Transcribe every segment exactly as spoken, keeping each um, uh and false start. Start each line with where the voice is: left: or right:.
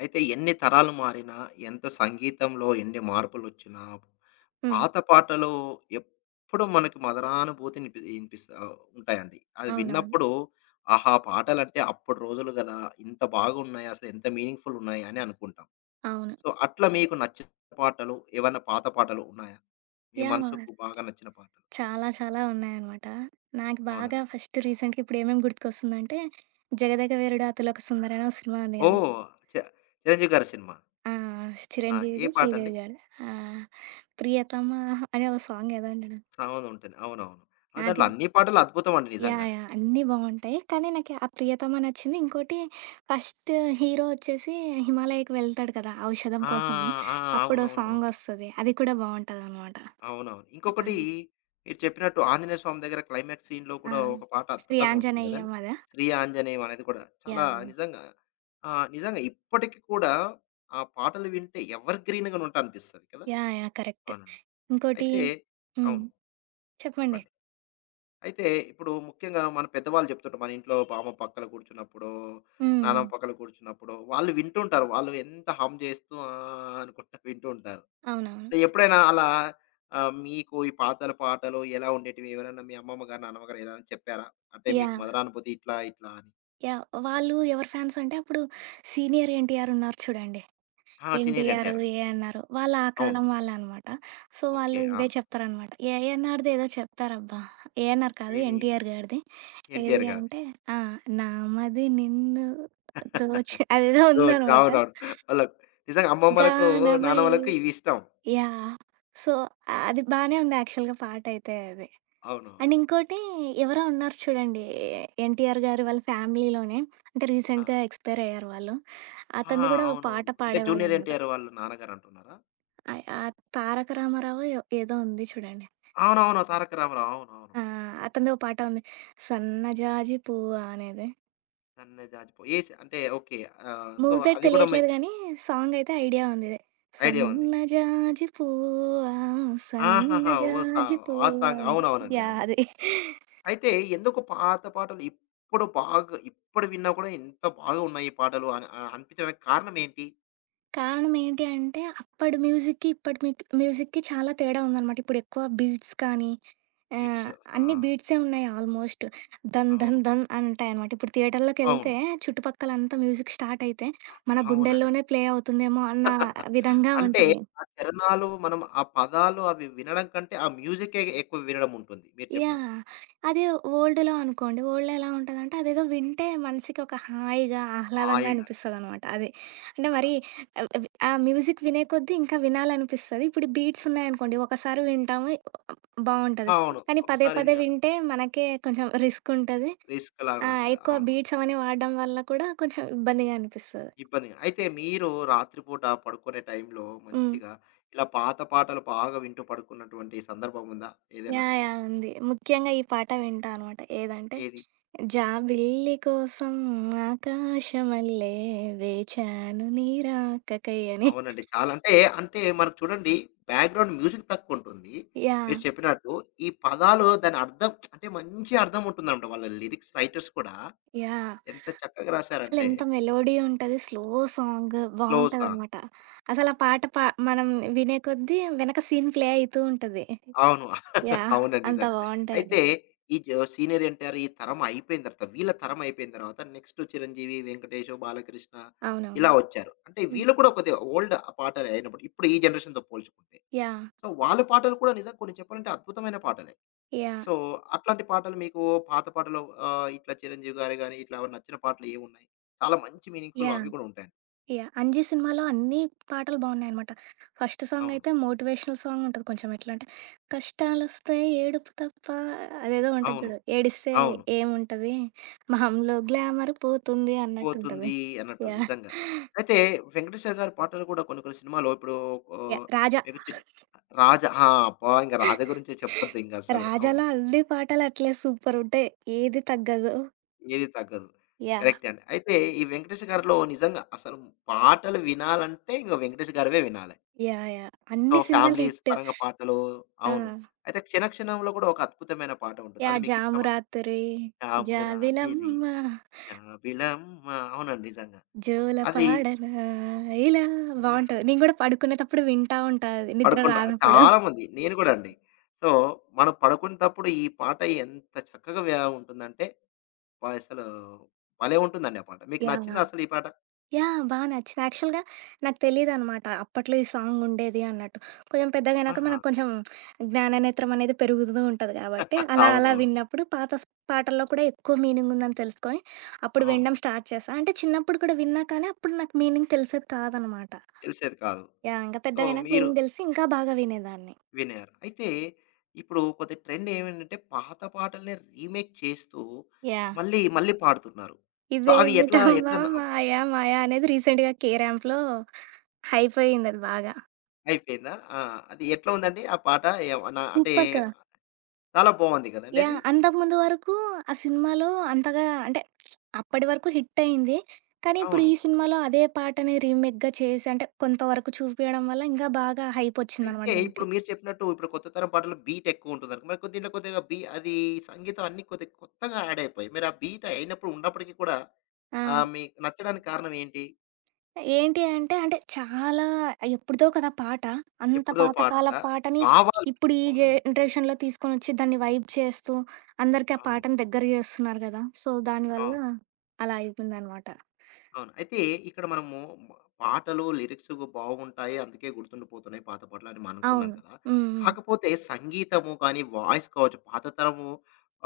left: అయితే ఎన్ని తరాలు మారినా, ఎంత సంగీతంలో ఎన్ని మార్పులొచ్చినా,
right: హ్మ్.
left: పాత పాటలు ఎప్పుడు మనకి మధురానుభూతినిపి ఇనిపిస్తా ఉంటాయండి. అది
right: అవునవును.
left: విన్నప్పుడు, ఆహా! పాటలంటే అప్పటి రోజులు గదా! ఇంత బాగున్నాయి, అసలు ఎంత మీనింగ్‌ఫుల్ ఉన్నాయి అని అనుకుంటాం.
right: అవును.
left: సో, అట్లా మీకు నచ్చిన పాటలు, ఏవన్నా పాత పాటలు ఉన్నాయా? మీ
right: యాహ్!
left: మనసుకు బాగా నచ్చిన పాటలు.
right: చాలా చాలా ఉన్నాయనమాట. నాకు
left: అవునా?
right: బాగా ఫస్ట్ రీసెంట్‌గా ఇప్పుడేమేమి గుర్తుకొస్తుందంటే 'జగదేకవీరుడు అతిలోక సుందరి' అని ఒక సినిమా ఉంది కదా!
left: ఓహ్! చ 'చిరంజీవి' గారి సినిమా.
right: ఆ!
left: ఆ! ఏ
right: చిరంజీవిది,
left: పాటండి?
right: శ్రీదేవిది ఆడ. ఆ! ప్రియతమ అనే ఒక సాంగ్ ఏదో ఉంటది.
left: సాంగ్ ఉంటుంది. అవునవును. ఆ!
right: అది.
left: దాంట్లో అన్ని పాటలు అద్భుతం అండి
right: యాహ్!
left: నిజంగా.
right: యాహ్! అన్నీ బావుంటాయి. కానీ నాకు ఆ 'ప్రియతమ' నచ్చింది. ఇంకోటి ఫస్ట్ హీరో వచ్చేసి హిమాలయకి వెళ్తాడు కదా! ఔషధం
left: ఆ!
right: కోసం.
left: ఆ!
right: అప్పుడో
left: అవునవునవును.
right: సాంగొస్తది. అది కూడా బావుంటదనమాట.
left: అవునవును. ఇంకొకటి మీరు చెప్పినట్టు ఆంజనేయ స్వామి దగ్గర క్లైమాక్స్ సీన్‌లో
right: ఆ!
left: కూడా ఒక పాట
right: 'శ్రీ
left: అద్భుతంగా ఉంటుంది కదండీ!
right: ఆంజనేయం' అదా?
left: 'శ్రీ ఆంజనేయం' అనేది కూడా చాలా
right: యాహ్! యాహ్!
left: నిజంగా ఆహ్, నిజంగా ఇప్పటికి కూడా ఆ పాటలు వింటే ఎవర్ గ్రీన్‌గా ఉంటా అనిపిస్తది కదా!
right: యాహ్! యాహ్! కరెక్ట్.
left: అవునండి.
right: ఇంకోటి
left: అయితే
right: హ్మ్.
left: అవును.
right: చెప్పండి.
left: చెప్పండి. అయితే ఇప్పుడు ముఖ్యంగా మన పెద్దవాళ్ళు చెప్తుంటారు. మన ఇంట్లో బామ్మ పక్కన కూర్చున్నప్పుడో,
right: హ్మ్. హ్మ్.
left: నానమ్మ పక్కన కూర్చున్నప్పుడో, వాళ్ళు వింటుంటారు. వాళ్ళు ఎంత హమ్ చేస్తూ ఆహ్, అనుకుంటా వింటూ ఉంటారు.
right: అవునవును.
left: ఎప్పుడైనా అలా ఆహ్, మీకు ఈ పాతల పాటలు ఎలా ఉండేటివి? ఎవరైనా మీ అమ్మమ్మ గారు, నాన్నమ్మ గారు ఏదైనా చెప్పారా? అంటే మీకు
right: యాహ్!
left: మధురానుభూతి ఇట్లా, ఇట్లా అని.
right: యాహ్! వాళ్ళు ఎవరు ఫ్యాన్స్ అంటే అప్పుడు సీనియర్ ఎన్టీఆర్ ఉన్నారు చూడండి.
left: ఆ! సీనియర్
right: ఎన్టీఆర్,
left: ఎన్‌టి‌ఆర్.
right: ఏఎన్నార్ వాళ్ళు ఆ
left: అవును.
right: కాలం వాళ్ళే అనమాట. So,
left: okay.
right: వాళ్ళు
left: ఆ!
right: ఇవే చెప్తారనమాట. ఏఎన్నార్‌ది ఏదో చెప్తారబ్బా! ఏఎన్నార్ కాదు
left: ఏది?
right: ఎన్టీఆర్ గారిది.
left: ఎన్‌టి‌ఆర్
right: ఏది
left: గారిది.
right: అంటే ఆ! నామది నిన్ను
left: ఓహ్!
right: దోచి అదేదో ఉందనమాట.
left: అవునవును. వాళ్ళకు నిజంగా అమ్మమ్మలకు,
right: గానమై
left: నానమ్మలకు ఇవి ఇష్టం.
right: యాహ్! సో, అది బానే ఉంది యాక్చువల్‌గా పాటయితే అది. అండ్
left: అవునవును.
right: ఇంకోటి ఎవరో ఉన్నారు చూడండి. ఎన్టీఆర్ గారి వాళ్ళ ఫ్యామిలీలోనే అంటే
left: ఆ!
right: రీసెంట్‌గా ఎక్స్‌పైర్ అయ్యారు వాళ్ళు.
left: ఆ!
right: అతనిది కూడా ఒక అవును. పాట
left: అవునవును. అంటే జూనియర్
right: పాడేవాళ్ళనమాట.
left: ఎన్‌టి‌ఆర్ వాళ్ళ నాన్నగారు అంటున్నారా?
right: ఆహ్, ఆహ్, 'తారక రామారావో' ఏ ఏదో ఉంది చూడండి.
left: అవునవును. 'తారక రామారావు' అవునవును.
right: ఆ! అతనిదో పాట ఉంది. 'సన్నజాజి పువ్వా' అనేది.
left: 'సన్నజాజి పూ' ఏ సి అంటే ఓకే. ఆహ్, సో
right: మూవీ పేరు
left: అది కూడా మీ
right: తెలియట్లేదు గానీ సాంగ్ అయితే ఐడియా ఉంది. ఇది
left: ఐడియా ఉంది.
right: సన్నజాజి పువ్వా
left: ఆహాహా! ఓ సా
right: సన్నజాజి
left: ఆ
right: పువ్వా
left: సాంగ్.
right: అని
left: అవునవునండి.
right: యాహ్!
left: అవును.
right: అది.
left: అయితే ఎందుకు పాత పాటలు ఇప్పుడు బాగా ఇప్పుడు విన్నా కూడా ఎంత బాగా ఉన్నాయి ఈ పాటలు అని ఆహ్, అనిపించడానికి కారణం ఏంటి?
right: కారణం ఏంటి అంటే, అప్పడి మ్యూజిక్‌కి, ఇప్పటి మిక్ మ్యూజిక్‌కి చాలా తేడా ఉందనమాట. ఇప్పుడు ఎక్కువ బీట్స్ కానీ,
left: బీట్స్.
right: ఆహ్,
left: ఆ!
right: అన్ని బీట్సే ఉన్నాయి ఆల్మోస్ట్. ధన్ ధన్
left: అవును.
right: ధన్ అంటాయనమాట. ఇప్పుడు
left: అవును.
right: థియేటర్‌లోకెళ్తే చుట్టుపక్కలంతా మ్యూజిక్ స్టార్ట్ అయితే, మన
left: అవునండి.
right: గుండెల్లోనే ప్లే అవుతుందేమో అన్న విధంగా
left: అంటే
right: ఉంటది.
left: ఆ చరణాలు మనం ఆ పదాలు అవి వినడం కంటే ఆ మ్యూజికే ఎక్కువ వినడం ఉంటుంది. మీరు
right: యాహ్!
left: చెప్పినట్టు.
right: అదే ఓల్డ్‌లో అనుకోండి. ఓల్డ్‌లో ఎలా ఉంటదంటే, అదేదో వింటే మనసుకి ఒక హాయిగా, ఆహ్లాదంగా
left: హాయిగా.
right: అనిపిస్తదనమాట. అదే. అంటే
left: అ
right: మరి ఆహ్, వ్ ఆ మ్యూజిక్ వినే కొద్దీ ఇంకా వినాలనిపిస్తది. ఇప్పుడు బీట్స్ ఉన్నాయనుకోండి, ఒకసారి వింటాము బావుంటది.
left: అవును.
right: కానీ పదే
left: ఒకసారి
right: పదే
left: న
right: వింటే మనకే కొంచెం రిస్క్ ఉంటది.
left: రిస్క్ లాగా
right: ఆ!
left: ఉంటది.
right: ఎక్కువ
left: అవును.
right: బీట్స్ అవన్నీ వాడడం వల్ల కూడా కొంచెం ఇబ్బందిగా అనిపిస్తది.
left: ఇబ్బందిగా. అయితే మీరు రాత్రిపూట పడుకునే టైంలో
right: హ్మ్.
left: మంచిగా ఇలా పాత పాటలు బాగా వింటూ పడుకున్నటువంటి సందర్భం ఉందా? ఏదైనా?
right: యాహ్! యాహ్! ఉంది. ముఖ్యంగా ఈ పాట వింటా అనమాట. ఏదంటే
left: ఏది?
right: జాబిల్లి కోసం ఆకాశమల్లే వేచాను నీ రాకకై అని.
left: అవునండి. చాలా అంటే, అంటే మనకు చూడండి బ్యాక్‌గ్రౌండ్ మ్యూజిక్ తక్కువుంటుంది. మీరు
right: యాహ్!
left: చెప్పినట్టు ఈ పదాలు దాని అర్థం అంటే మంచి అర్థం ఉంటుందంట. వాళ్ళ లిరిక్స్ రైటర్స్ కూడా
right: యాహ్!
left: ఎంత చక్కగా రాశారంటే
right: అసలెంత మెలోడీ ఉంటది. Slow song
left: slow song.
right: బావుంటదనమాట. అసల ఆ పాట పా మనం వినే కొద్దీ వెనక సీన్ ప్లే అయితూ ఉంటది.
left: అవును.
right: యాహ్!
left: అవునండి.
right: అంత
left: నిజంగా.
right: బావుంటాయవి.
left: అయితే ఈ జ సీనియర్ ఎన్టీఆర్ ఈ తరం అయిపోయిన తర్వాత, వీళ్ళ తరం అయిపోయిన తర్వాత నెక్స్ట్ చిరంజీవి, వెంకటేషు, బాలకృష్ణ ఇలా
right: అవునవును.
left: వచ్చారు. అంటే
right: హ్మ్.
left: వీళ్ళు కూడా కొద్దిగా ఓల్డ్ పాటలు అయినప్పుడు ఇప్పుడు ఈ జనరేషన్‌తో పోల్చుకుంటే.
right: యాహ్!
left: సో, వాళ్ళ పాటలు కూడా నిజంగా కొన్ని చెప్పాలంటే అద్భుతమైన పాటలే.
right: యాహ్!
left: సో, అట్లాంటి పాటలు మీకు పాత పాటలు ఆహ్, ఇట్లా చిరంజీవి గారివి గాని ఇట్లా నచ్చిన పాటలు ఏవున్నాయి? చాలా మంచి మీనింగ్‌ఫుల్
right: యాహ్!
left: అవి కూడా ఉంటాయండి.
right: యాహ్! 'అంజి' సినిమాలో అన్ని పాటలు బావున్నాయనమాట. ఫస్ట్
left: అవును.
right: సాంగయితే మోటివేషనల్ సాంగుంటది కొంచెం ఎట్లంటే, కష్టాలొస్తే ఏడుపు తప్ప అదేదో ఉంటది
left: అవును.
right: చూడు. ఏడిస్తే
left: అవును.
right: ఏముంటది, మొహంలో గ్లామర్ పోతుంది అన్నట్టుంటది.
left: పోతుంది అన్నట్టు
right: యాహ్!
left: నిజంగా. అయితే 'వెంకటేశ్వర' గారి పాటలు కూడా కొన్ని కొన్ని సినిమాలో ఇప్పుడు
right: యాహ్!
left: ఆహ్,
right: 'రాజా'
left: మీకు చి 'రాజా' ఆ! అబ్బా! ఇంక 'రాజా' గురించే చెప్పొద్దు ఇంకసలు. అవును.
right: 'రాజాలో' అన్ని పాటలు అట్లే సూపరుంటాయి. ఏది తగ్గదు.
left: ఏది తగ్గదు.
right: యాహ్!
left: కరెక్టే అండి. అయితే ఈ 'వెంకటేష్' గారిలో నిజంగా అసలు పాటలు వినాలంటే ఇంక 'వెంకటేష్' గారివే వినాలి.
right: యాహ్! యాహ్!
left: సో,
right: అన్ని సినిమాలు
left: ఫ్యామిలీస్
right: హిట్.
left: పరంగా పాటలు
right: ఆ!
left: అవును. అయితే 'క్షణ క్షణంలో' కూడా ఒక అద్భుతమైన పాట ఉంటుంది. అది
right: యాహ్! 'జాము
left: మీకిష్టమా?
right: రాత్రి',
left: జాబు రాతిరి
right: 'జాబిలమ్మ'
left: జాబిలమ్మ అవునండి నిజంగా.
right: జోల
left: అది
right: పాడనా ఇలా
left: ఇలా
right: బావుంటది. నేను గూడా పడుకునేటప్పుడు వింటా ఉంటా అది నిద్ర
left: పడుకుంటా.
right: రానప్పుడు.
left: చాలామంది. నేను గూడా అండి. సో, మనం పడుకునేటప్పుడు ఈ పాట ఎంత చక్కగా వ్య ఉంటుందంటే, అబ్బా! అసలు భలే ఉంటుందండి ఆ పాట. మీకు
right: యాహ్!
left: నచ్చిందా అసలు ఈ పాట?
right: యాహ్! బా నచ్చింది. యాక్చువల్‌గా నాకు తెలీదనమాట. అప్పట్లో ఈ సాంగ్ ఉండేది అన్నట్టు. కొంచెం పెద్దగయినాక
left: ఆహా!
right: మనకు కొంచెం జ్ఞాననేత్రం అనేది పెరుగుతూ ఉంటది కాబట్టి, అలా అలా
left: అవునవును.
right: విన్నప్పుడు పాత స్ పాటల్లో కూడా ఎక్కువ మీనింగ్ ఉందని తెలుసుకొని, అప్పుడు
left: అవును.
right: వినడం స్టార్ట్ చేశా. అంటే చిన్నప్పుడు కూడా విన్నా కానీ, అప్పుడు నాకు మీనింగ్ తెలిసేది కాదనమాట.
left: తెలిసేది కాదు.
right: యాహ్! ఇంక
left: సో,
right: పెద్దగయినాక
left: మీరు
right: మీనింగ్ తెలిసి ఇంకా బాగా వినేదాన్ని.
left: వినారు. అయితే ఇప్పుడు కొద్ది ట్రెండ్ ఏమేంటంటే, పాత పాటల్ని రీమేక్ చేస్తూ
right: యాహ్!
left: మళ్ళీ, మళ్ళీ పాడుతున్నారు. సో, అవి ఎట్లా,
right: ఇదేమిటమ్మా
left: ఎట్లా న
right: మాయ మాయ అనేది రీసెంట్‌గా 'కే ర్యాంప్‌లో' హైప్ అయిందది బాగా.
left: అయిపోయిందా? ఆ! అది ఎట్లా ఉందండి ఆ పాట? ఏమన్నా అంటే
right: సూపర్ కదా!
left: చాలా బావుంది గదండీ అది.
right: యాహ్! అంతకుముందు వరకు ఆ సినిమాలో అంతగా అంటే అప్పటి వరకు హిట్ అయింది. కానీ ఇప్పుడు
left: అవును.
right: ఈ సినిమాలో అదే పాటని రీమేక్‌గా చేసి అంటే కొంతవరకు చూపియడం వల్ల ఇంకా బాగా హైప్ వచ్చిందనమాట
left: అయితే ఇప్పుడు
right: దానికి.
left: మీరు చెప్పినట్టు ఇప్పుడు కొత్త తరం పాటలు బీట్ ఎక్కువుంటుందనుకో. మరి కొ దీంట్లో కొద్దిగా బీ అది సంగీతం అన్నీ కొద్దిగా కొత్తగా యాడ్ అయిపోయాయి. మరి ఆ బీట్ అయినప్పుడు ఉన్నప్పటికీ కూడా
right: ఆ!
left: ఆహ్, మీకు నచ్చడానికి కారణం ఏంటి?
right: ఏంటి అంటే, అంటే చాలా ఎప్పుడుదో కదా పాట. అంత
left: ఎప్పుడో పాట
right: పాతకాలపు పాటని
left: భావాలు
right: ఇప్పుడు ఈ
left: అవునండి.
right: జనరేషన్‌లో తీసుకొనొచ్చి దాన్ని వైబ్ చేస్తూ, అందరికి ఆ
left: అవును.
right: పాటని దగ్గర చేస్తున్నారు గదా! సో, దానివల్ల
left: అవును.
right: అలా అయిపోయిందనమాట.
left: అవును. అయితే ఇక్కడ మనము మ పాటలు, లిరిక్స్ బాగుంటాయి. అందుకే గుర్తుండిపోతున్నాయి పాత పాటలని మనం అనుకున్నాం
right: అవును.
left: కదా!
right: హ్మ్. హ్మ్.
left: కాకపోతే సంగీతము కానీ, వాయిస్ కావచ్చు పాత తరము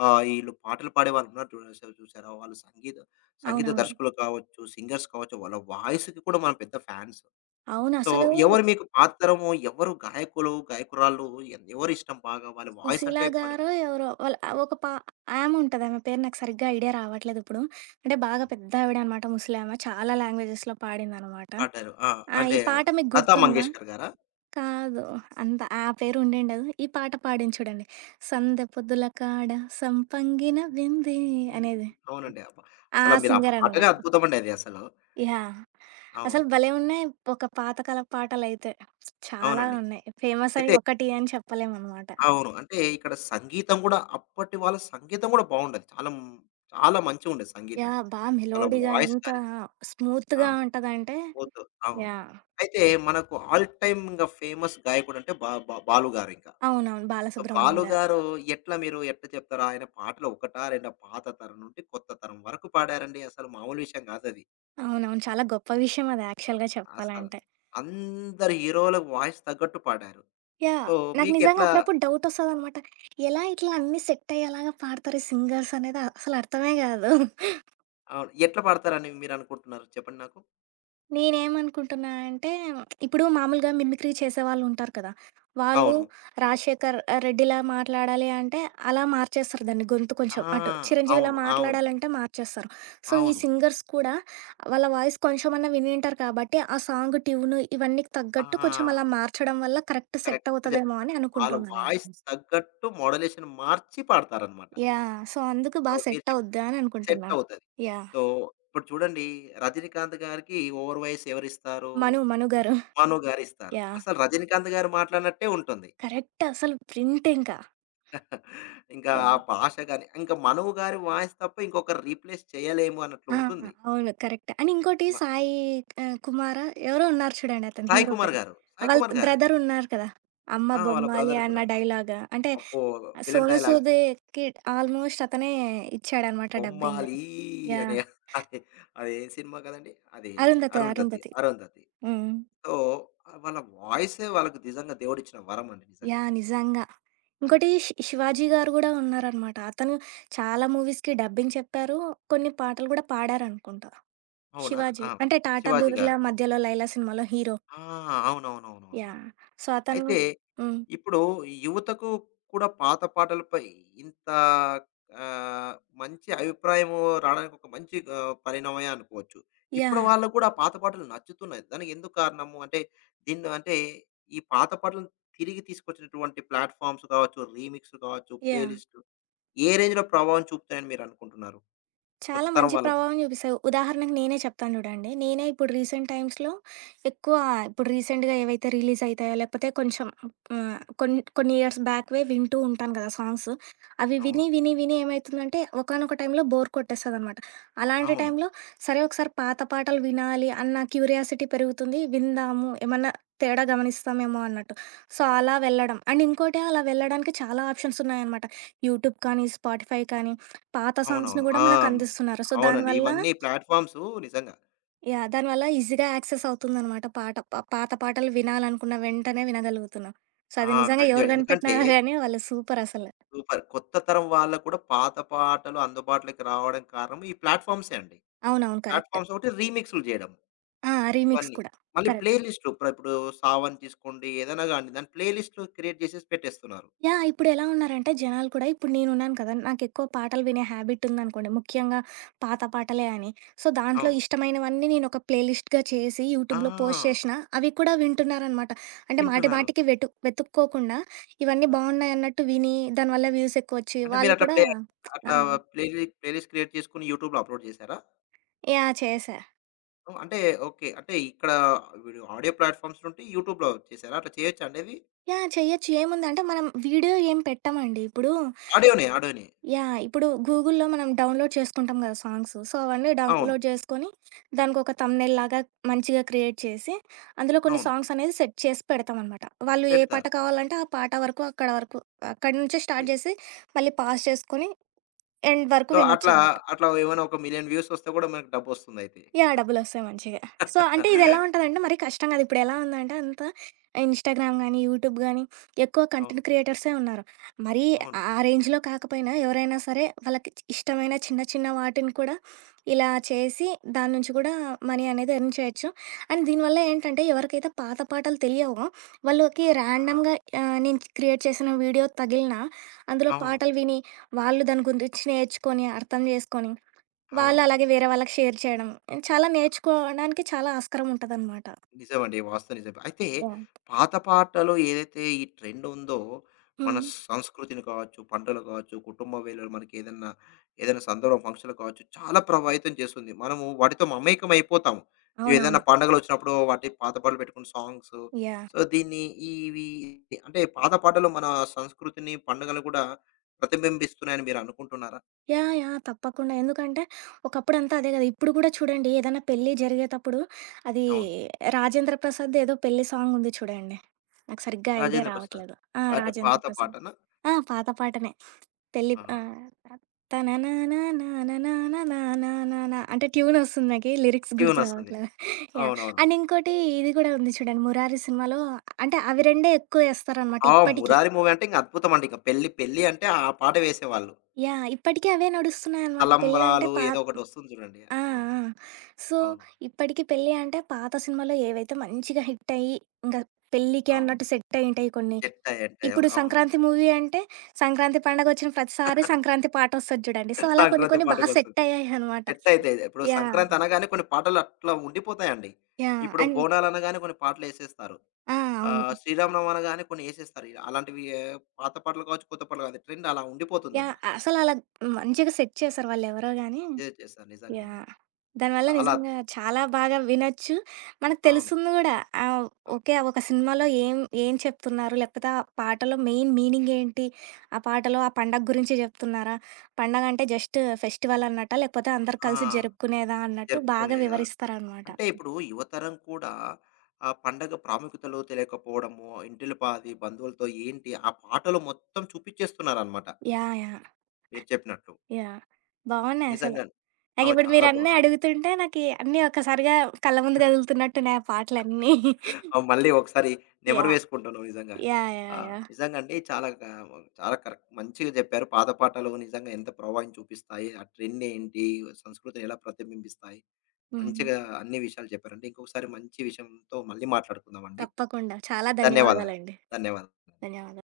left: ఆహ్, ఈళ్ళు పాటలు పాడేవాళ్ళు ఉన్నారు చూడస చూసారా? వాళ్ళు సంగీత సంగీత
right: అవునవును.
left: దర్శకులు కావచ్చు, సింగర్స్ కావచ్చు, వాళ్ళ వాయిస్‌కి కూడా మనం పెద్ద ఫ్యాన్స్.
right: అవును.
left: సో,
right: అసలు
left: ఎవరు మీకు పాత తరము ఎవరు గాయకులు, గాయకురాళ్ళు ఎన్ ఎవరిష్టం బాగా? వాళ్ళ వాయిస్
right: 'సుశీల'
left: అంటే పడి
right: గారో ఎవరో వాళ్ళ ఆ ఒక పా ఆముంటది. ఆమె పేరు నాకు సరిగ్గా ఐడియా రావట్లేదిప్పుడు. అంటే బాగా
left: హ్మ్.
right: పెద్దావిడ అనమాట ముసలామె. చాలా లాంగ్వేజెస్‌లో పాడిందనమాట.
left: పాడారు. ఆ!
right: ఆ! ఈ
left: అంటే
right: పాట మీకు
left: 'లతా
right: గుర్తుందా?
left: మంగేష్కర్' గారా?
right: కాదు. అంత ఆ పేరుండేండదు. ఈ పాట పాడాను చూడండి. సందె పొద్దుల కాడ సంపంగిన వింది అనేది.
left: అవునండి. ఆ! పా
right: ఆ
left: అసల మీరు ఆ పాటనే
right: సింగరనమాట.
left: అద్భుతమండి అది అసలు.
right: యాహ్!
left: అవును.
right: అసలు భలే ఉన్నాయి. ఒక పాతకాలపు పాటలైతే. చాలా
left: అవునండి.
right: ఉన్నాయి. ఫేమస్
left: అయితే
right: అయ్యి ఒకటి అని చెప్పలేమనమాట.
left: అవును. అంటే ఇక్కడ సంగీతం గూడా అప్పటి వాళ్ళ సంగీతం గూడా బావుండేది. చాలా హ్మ్, చాలా మంచిగుండేది సంగీతం.
right: యాహ్! బా
left: వాళ్ళ
right: మెలోడీగా
left: వాయిస్
right: ఎంత
left: గాని ఆ!
right: స్మూత్‌గా ఉంటదంటే
left: బోత్ అవును.
right: యాహ్!
left: అయితే మనకు ఆల్ టైమ్ ఇంగ ఫేమస్ గాయకుడంటే బా బా 'బాలు' గారింక.
right: అవునవును.
left: సో,
right: బాలసుబ్రహ్మణ్యం
left: 'బాలు'
right: గారు.
left: గారు ఎట్లా మీరు ఎట్లా చెప్తారు? ఆయన పాటలు ఒకటా? రెండా? పాత తరం నుండి కొత్త తరం వరకు పాడారండి. అసలు మామూలు విషయం గాదది.
right: అవునవును. చాలా గొప్ప విషయం అది యాక్చువల్‌గా
left: అసల.
right: చెప్పాలంటే.
left: అందరు హీరోలకు వాయిస్ తగ్గట్టు పాడారు.
right: యాహ్!
left: సో,
right: నాకు నిజంగా
left: మీకెట్లా
right: అప్పుడప్పుడు డౌటొస్తదనమాట. ఎలా ఇట్లా అన్నీ సెట్ అయ్యేలాగా పాడతారు ఈ సింగర్స్ అనేది అ- అసలు అర్థమే కాదు.
left: అవును. ఎట్లా పాడతారని మీరనుకుంటున్నారు చెప్పండి నాకు?
right: నేనేమనుకుంటున్నా అంటే ఇప్పుడు మామూలుగా మిమిక్రీ చేసేవాళ్ళుంటారు కదా! వాళ్ళు
left: అవును.
right: రాజశేఖర్ ఆహ్, రెడ్డిలా మాట్లాడాలి అంటే అలా మార్చేస్తారు దాన్ని గొంతు
left: ఆ!
right: కొంచెం అటు. చిరంజీవిలా
left: అవును. అవును.
right: మాట్లాడాలంటే మార్చేస్తారు. సో, ఈ
left: అవును.
right: సింగర్స్ కూడా వాళ్ళ వాయిస్ కొంచెమన్నా వినింటారు కాబట్టి ఆ సాంగ్ ట్యూను ఇవన్నీ
left: ఆ!
right: తగ్గట్టు కొంచెం అలా మార్చడం వల్ల కరెక్ట్ సెట్
left: కరెక్ట్
right: అవుతదేమో అని
left: చెప్పారండి. వాళ్ళ
right: అనుకుంటున్నా నేను.
left: వాయిస్ తగ్గట్టు మోడ్యులేషన్ మార్చి పాడతారనమాట.
right: యాహ్! సో, అందుకు
left: సో,
right: బా
left: మీరు
right: సెట్
left: చెప్పింది
right: అవుద్దా అని అనుకుంటున్నా.
left: సెట్ అవుతది.
right: యాహ్!
left: సో, ఇప్పుడు చూడండి 'రజనీకాంత్' గారికి ఓవర్ వాయిస్ ఎవరిస్తారు?
right: 'మను' 'మను' గారు.
left: 'మను' గారిస్తారు.
right: యాహ్!
left: అసలు 'రజనీకాంత్' గారు మాట్లాడినట్టే ఉంటుంది.
right: కరెక్ట్ అసలు ప్రింట్ ఇంకా.
left: ఇంకా ఆ
right: యాహ్!
left: భాష గాని, ఇంకా 'మనువు' గారి వాయిస్ తప్ప ఇంకొకరు రీప్లేస్ చేయలేము అన్నట్లు
right: ఆ!
left: ఉంటుంది.
right: అవును. కరెక్ట్. అండ్ ఇంకోటి
left: మ
right: 'సాయి ఆహ్, కుమారో' ఎవరో ఉన్నారు చూడండి అతను
left: 'సాయి
right: హీరో
left: కుమార్'
right: పేరు.
left: గారు. 'సాయి
right: వాళ్ళ
left: కుమార్' గారే.
right: బ్రదర్ ఉన్నారు కదా! 'అమ్మ
left: ఆ! వాళ్ళ
right: బొమ్మాలి'
left: బ్రదర్
right: అన్న
left: కూడా.
right: డైలాగ్ అంటే
left: అబ్బో! Villain
right: 'Sonu
left: dialogues.
right: సూద్‌కి' ఆల్మోస్ట్ అతనే ఇచ్చాడనమాట డబ్బింగ్.
left: 'బొమ్మాలి' అనే
right: యాహ్!
left: అది అది ఏ సినిమా కదండీ! అది
right: 'అరుంధతి'
left: 'అరుంధతి',
right: 'అరుంధతి.'
left: 'అరుంధతి.'
right: హ్మ్.
left: సో, వాళ్ళ వాయిసే వాళ్ళకి నిజంగా దేవుడిచ్చిన వరం అండి నిజంగా.
right: యాహ్! నిజంగా.
left: ఆ,
right: ఇంకోటి శి 'శివాజీ' గారు గూడా ఉన్నారనమాట. అతను చాలా మూవీస్‌కి డబ్బింగ్ చెప్పారు. కొన్ని పాటలు గూడా పాడారనుకుంటా.
left: అవునా? ఆ!
right: 'శివాజీ' అంటే 'టాటా
left: 'శివాజీ'
right: బిర్లా
left: గారు.
right: మధ్యలో లైలా' సినిమాలో హీరో.
left: ఆ!
right: యాహ్!
left: అవునవునవునవునవును.
right: సో, అతను
left: అయితే
right: హ్మ్.
left: ఇప్పుడు యువతకు కూడా పాత పాటలపై ఇంత ఆహ్, మంచి అభిప్రాయం రావడానికి ఒక మంచి ఆహ్, పరిణామమే అనుకోవచ్చు. ఇప్పుడు
right: యాహ్!
left: వాళ్ళకి కూడా ఆ పాత పాటలు నచ్చుతున్నాయి. దానికి ఎందుకు కారణము? అంటే దీన్ని అంటే ఈ పాత పాటలను తిరిగి తీసుకొచ్చినటువంటి ప్లాట్‌ఫార్మ్స్ కావచ్చు, రీమిక్స్ కావచ్చు, ప్లే
right: యాహ్!
left: లిస్ట్‌లు ఏ రేంజ్‌లో ప్రభావం చూపుతాయని మీరు అనుకుంటున్నారు? కొత్త
right: చాలా
left: తరం
right: మంచి
left: వాళ్ళకి కూడా.
right: ప్రభావం చూపిస్తాయి. ఉదాహరణకు నేనే చెప్తాను చూడండి. నేనే ఇప్పుడు రీసెంట్ టైమ్స్‌లో ఎక్కువ ఇప్పుడు రీసెంట్‌గా ఏవైతే రిలీజ్ అయితాయో లేకపోతే కొంచెం ఆహ్, కొన్ కొన్ని ఇయర్స్ బ్యాక్‌వే వింటూ ఉంటాను కదా సాంగ్స్. అవి
left: అవును.
right: విని, విని, విని ఏమైతుందంటే ఒకానొక టైంలో బోర్ కొట్టేస్తదనమాట. అలాంటి
left: అవును.
right: టైంలో సరే ఒకసారి పాత పాటలు వినాలి అన్న క్యూరియాసిటీ పెరుగుతుంది. విందాము ఏమన్నా తేడా గమనిస్తామేమో అన్నట్టు. సో, అలా వెళ్ళడం. అండ్ ఇంకోటి అలా వెళ్ళడానికి చాలా ఆప్షన్స్ ఉన్నాయనమాట. యూట్యూబ్ కానీ, స్పాటిఫై కానీ పాత సాంగ్స్‌ని
left: అవునవును.
right: గూడా
left: ఆ!
right: మనకందిస్తున్నారు. సో,
left: అవునండి.
right: దానివల్ల
left: ఇవన్నీ ప్లాట్‌ఫార్మ్స్ నిజంగా.
right: యాహ్! దానివల్ల ఈజీగా యాక్సెస్ అవుతుందనమాట పాట. ప పాత పాటలు వినాలనుకున్న వెంటనే వినగలుగుతున్నాం. సో,
left: ఆ!
right: అది నిజంగా
left: కరెక్ట్‌గా.
right: ఎవరు
left: ఎందుకంటే
right: కనిపెట్టినారో గానీ వాళ్ళు సూపరసల.
left: సూపర్. కొత్త తరం వాళ్ళకి కూడా పాత పాటలు అందుబాటులోకి రావడం కారణం ఈ ప్లాట్‌ఫార్మ్సే అండి.
right: అవునవును. కరెక్ట్.
left: ప్లాట్‌ఫార్మ్స్ ఒకటి రీమిక్స్‌లు జేయడం
right: ఆ! రీమిక్స్
left: ఇవన్నీ.
right: కూడా.
left: మళ్ళీ ప్లే
right: కరెక్ట్.
left: లిస్ట్‌లు ప్ర ఇప్పుడు 'సావన్' తీసుకోండి ఏదైనా గాండి దాని ప్లే లిస్ట్‌లు క్రియేట్ జేసేసి పెట్టేస్తున్నారు.
right: యాహ్! ఇప్పుడెలా ఉన్నారంటే జనాలు కూడా ఇప్పుడు నేనున్నాను కదా! నాకెక్కువ పాటలు వినే హ్యాబిట్ ఉందనుకోండి. ముఖ్యంగా పాత పాటలే అని. సో, దాంట్లో
left: అవును.
right: ఇష్టమైనవన్నీ నేనొక ప్లే లిస్ట్‌గా చేసి
left: ఆ!
right: యూట్యూబ్‌లో పోస్ట్ చేషినా అవి కూడా వింటున్నారనమాట. అంటే మాటి
left: వింటున్నారు.
right: మాటికి వెటు వెతుక్కోకుండా ఇవన్నీ
left: ఆ!
right: బావున్నాయన్నట్టు విని దానివల్ల వ్యూస్ ఎక్కువొచ్చి
left: అంటే
right: వాళ్ళు
left: మీరట్లా
right: కూడా
left: ప్లే
right: ఆ!
left: అట్లా ప్లే లి ప్లే లిస్ట్ క్రియేట్ చేసుకొని యూట్యూబ్‌లో అప్‌లోడ్ జేశారా?
right: యాహ్! చేశా.
left: ఓహ్! అంటే ఓకే. అంటే ఇక్కడ వీడియో ఆడియో ప్లాట్‌ఫార్మ్స్ నుంటి యూట్యూబ్‌లో చేశారా? అట్లా చేయొచ్చా అండి అది?
right: యాహ్! చెయ్యొచ్చు. ఏముందంటే మనం వీడియో ఏం పెట్టమండి. ఇప్పుడు
left: ఆడియోనే. ఆడియోనే.
right: యాహ్! ఇప్పుడు గూగుల్‌లో మనం డౌన్‌లోడ్ చేసుకుంటాం కదా సాంగ్స్. సో, అవన్నీ
left: అవును.
right: డౌన్‌లోడ్ చేసుకొని దానికొక థంబ్‌నెయిల్‌లాగా మంచిగా క్రియేట్ చేసి, అందులో కొన్ని
left: అవును.
right: సాంగ్స్ అనేది సెట్ చేసి పెడతామనమాట. వాళ్ళు ఏ పాట
left: పెడతారు.
right: కావాలంటే ఆ పాట వరకు అక్కడ వరకు అక్కడి నుంచే స్టార్ట్ చేసి మళ్ళీ పాజ్ చేసుకొని ఎండ్ వరకు
left: సో, అట్లా,
right: వినొచ్చనమాట.
left: అట్లా ఏమైనా ఒక పది లక్షల వ్యూస్ వస్తే కూడా మనకు డబ్బొస్తుందయితే.
right: యాహ్! డబ్బులొస్తాయి మంచిగా. సో, అంటే ఇదెలా ఉంటదంటే మరీ కష్టం కాదు. ఇప్పుడెలా ఉందంటే అంతా ఇన్‌స్టాగ్రామ్ గానీ, యూట్యూబ్ గానీ ఎక్కువ
left: అవును.
right: కంటెంట్ క్రియేటర్సే ఉన్నారు. మరీ
left: అవును.
right: ఆ రేంజ్‌లో కాకపోయినా ఎవరైనా సరే వాళ్ళకి ఇష్టమైన చిన్న చిన్న వాటిని కూడా ఇలా చేసి దాని నుంచి కూడా మనీ అనేది ఎర్న్ చేయొచ్చు. అండ్ దీనివల్ల ఏంటంటే ఎవరికైతే పాత పాటలు తెలియవో వాళ్ళకి
left: ఆ!
right: ర్యాండమ్‌గా ఆహ్, నేను క్రియేట్ చేసిన వీడియో తగిలినా అందులో
left: అవును.
right: పాటలు విని, వాళ్ళు దాని గురించి నేర్చుకొని, అర్థం చేసుకొని వాళ్ళు
left: అవును.
right: అలాగే వేరే వాళ్ళకి షేర్ చేయడం. చాలా నేర్చుకోవడానికి చాలా ఆస్కారం ఉంటదనమాట.
left: నిజమండి. వాస్తవం నిజమే. అయితే
right: యాహ్!
left: పాత పాటలు ఏదైతే ఈ ట్రెండ్ ఉందో, మన
right: హ్మ్.
left: సంస్కృతిని కావచ్చు, పంటలు కావచ్చు, కుటుంబ వేళలు మనకేదన్నా, ఏదైనా ఏదైనా సందర్భం ఫంక్షన్‌లు కావచ్చు, చాలా ప్రభావితం చేస్తుంది. మనము వాటితో మమేకం అయిపోతాము. ఏదైనా
right: అవునవును.
left: పండగలొచ్చినప్పుడు వాటి పాత పాటలు పెట్టుకున్న సాంగ్స్.
right: యాహ్!
left: సో, దీన్ని ఇవి అంటే పాత పాటలు మన సంస్కృతిని, పండుగలు కూడా ప్రతిబింబిస్తున్నాయని మీరనుకుంటున్నారా?
right: యాహ్! యాహ్! తప్పకుండా. ఎందుకంటే, ఒకప్పుడంతా అదే గదా! ఇప్పుడు గూడా చూడండి ఏదైనా పెళ్లి జరిగేతప్పుడు అది
left: అవును.
right: 'రాజేంద్ర ప్రసాద్‌ది' ఏదో పెళ్లి సాంగుంది చూడండి. నాకు సరిగ్గా ఐడియా
left: రాజేంద్ర ప్రసాద్.
right: రావట్లేదు. ఆ!
left: అంటే
right: 'రాజేంద్ర
left: పాత
right: ప్రసాద్'
left: పాటనా?
right: ఆ! పాత పాటనే. పెళ్లి
left: ఆ!
right: ఆహ్, తనననననననననననన అంటే ట్యూనొస్తుంది నాకి. లిరిక్స్ గుర్తు
left: ట్యూనొస్తుంది.
right: రావట్లేదు. యాహ్!
left: అవునవును.
right: అండ్ ఇంకోటి ఇది గూడా ఉంది చూడండి 'మురారి' సినిమాలో అంటే అవి రెండే ఎక్కువ ఏస్తారనమాట
left: ఆ!
right: ఇప్పటికి.
left: 'మురారి' మూవీ అంటే ఇంక అద్భుతం అండి. ఇంక పెళ్లి, పెళ్లి అంటే ఆ పాట వేసేవాళ్ళు.
right: యాహ్! ఇప్పటికి అవే నడుస్తున్నాయనమాట. పెళ్ళంటే
left: 'తలంబ్రాలు'
right: పా
left: ఏదో ఒకటొస్తుంది చూడండి.
right: ఆ!
left: అవును.
right: ఆ! సో,
left: అవును.
right: ఇప్పటికి పెళ్లి అంటే పాత సినిమాలో ఏవైతే మంచిగా హిట్ అయ్యి, ఇంకా పెళ్ళికి
left: అవును.
right: అన్నట్టు సెట్ అయ్యి ఉంటాయి కొన్ని.
left: జట్టా జట్టయో
right: ఇప్పుడు
left: అవును.
right: సంక్రాంతి మూవీ అంటే, సంక్రాంతి పండగ వచ్చిన ప్రతిసారి సంక్రాంతి పాట వస్తది చూడండి. సో, అలా కొన్ని
left: సంక్రాంతి
right: కొన్ని బాగా
left: పాటకొస్తుంది.
right: సెట్ అయ్యాయనమాట.
left: జట్టయితే ఇప్పుడు
right: యాహ్!
left: సంక్రాంతి అనగానే కొన్ని పాటలు అట్లా ఉండిపోతాయండి.
right: యాహ్!
left: ఇప్పుడు
right: అండ్
left: బోనాలు అనగానే కొన్ని పాటలేసేస్తారు.
right: ఆ! అవును.
left: ఆహ్, శ్రీరామనవమి అనగానే కొన్ని ఏసేస్తారు. అలాంటివి పాత పాటలు కావచ్చు, కొత్త పాటలు కావచ్చు ట్రెండ్ అలా
right: యాహ్!
left: ఉండిపోతుందండి.
right: అసలలా మంచిగా సెట్ చేశారు వాళ్ళెవరో గాని
left: చేసేస్తారు నిజంగా అండి.
right: యాహ్! దానివల్ల
left: చాలా
right: నిజంగా చాలా బాగా వినొచ్చు. మనకు
left: అవును.
right: తెలుస్తుంది గూడా. ఆహ్,
left: అవ్
right: ఓకే. ఒక సినిమాలో ఏం ఏం చెప్తున్నారు? లేకపోతే ఆ పాటలో మెయిన్ మీనింగ్ ఏంటి? ఆ పాటలో ఆ పండగ గురించి జెప్తున్నారా? పండగ అంటే జస్ట్ ఫెస్టివల్ అన్నట్టా? లేకపోతే అందరూ
left: ఆ!
right: కలిసి జరుపుకునేదా అన్నట్టు బాగా
left: జరుపుకునేదా?
right: వివరిస్తారనమాట.
left: అంటే ఇప్పుడు యువతరం కూడా ఆ పండగ ప్రాముఖ్యతలు తెలియకపోవడము, ఇంటిల పాది, బంధువులతో ఏంటి ఆ పాటలు మొత్తం చూపించేస్తున్నారనమాట.
right: యాహ్! యాహ్!
left: మీరు చెప్పినట్లు.
right: యాహ్! బావున్నాయి అసలు.
left: నిజంగానే. అవును.
right: నాకిప్పుడు
left: చాలా
right: మీరన్నీ
left: బావుంది.
right: అడుగుతుంటే నాకి అన్నీ ఒక్కసారిగా కళ్ళ ముందు కదులుతున్నట్టున్నాయి ఆ పాటలన్నీ.
left: ఆ! మళ్ళీ ఒకసారి నెమరు
right: యాహ్!
left: వేసుకుంటున్నాం నిజంగా.
right: యాహ్!
left: ఆ!
right: యాహ్! యాహ్!
left: నిజంగండి చాలా గా చాలా కరెక్ట్ మంచిగా చెప్పారు. పాత పాటలు నిజంగా ఎంత ప్రభావం చూపిస్తాయి? ఆ ట్రెండ్ ఏంటి? సంస్కృతిని ఎలా ప్రతిబింబిస్తాయి?
right: హ్మ్.
left: మంచిగా అన్ని విషయాలు చెప్పారండి. ఇంకొకసారి మంచి విషయంతో మళ్ళీ మాట్లాడుకుందామండి.
right: తప్పకుండా. చాలా
left: ధన్యవాదాలు.
right: ధన్యవాదాలండి.
left: ధన్యవాదాలు.
right: ధన్యవాదాలు.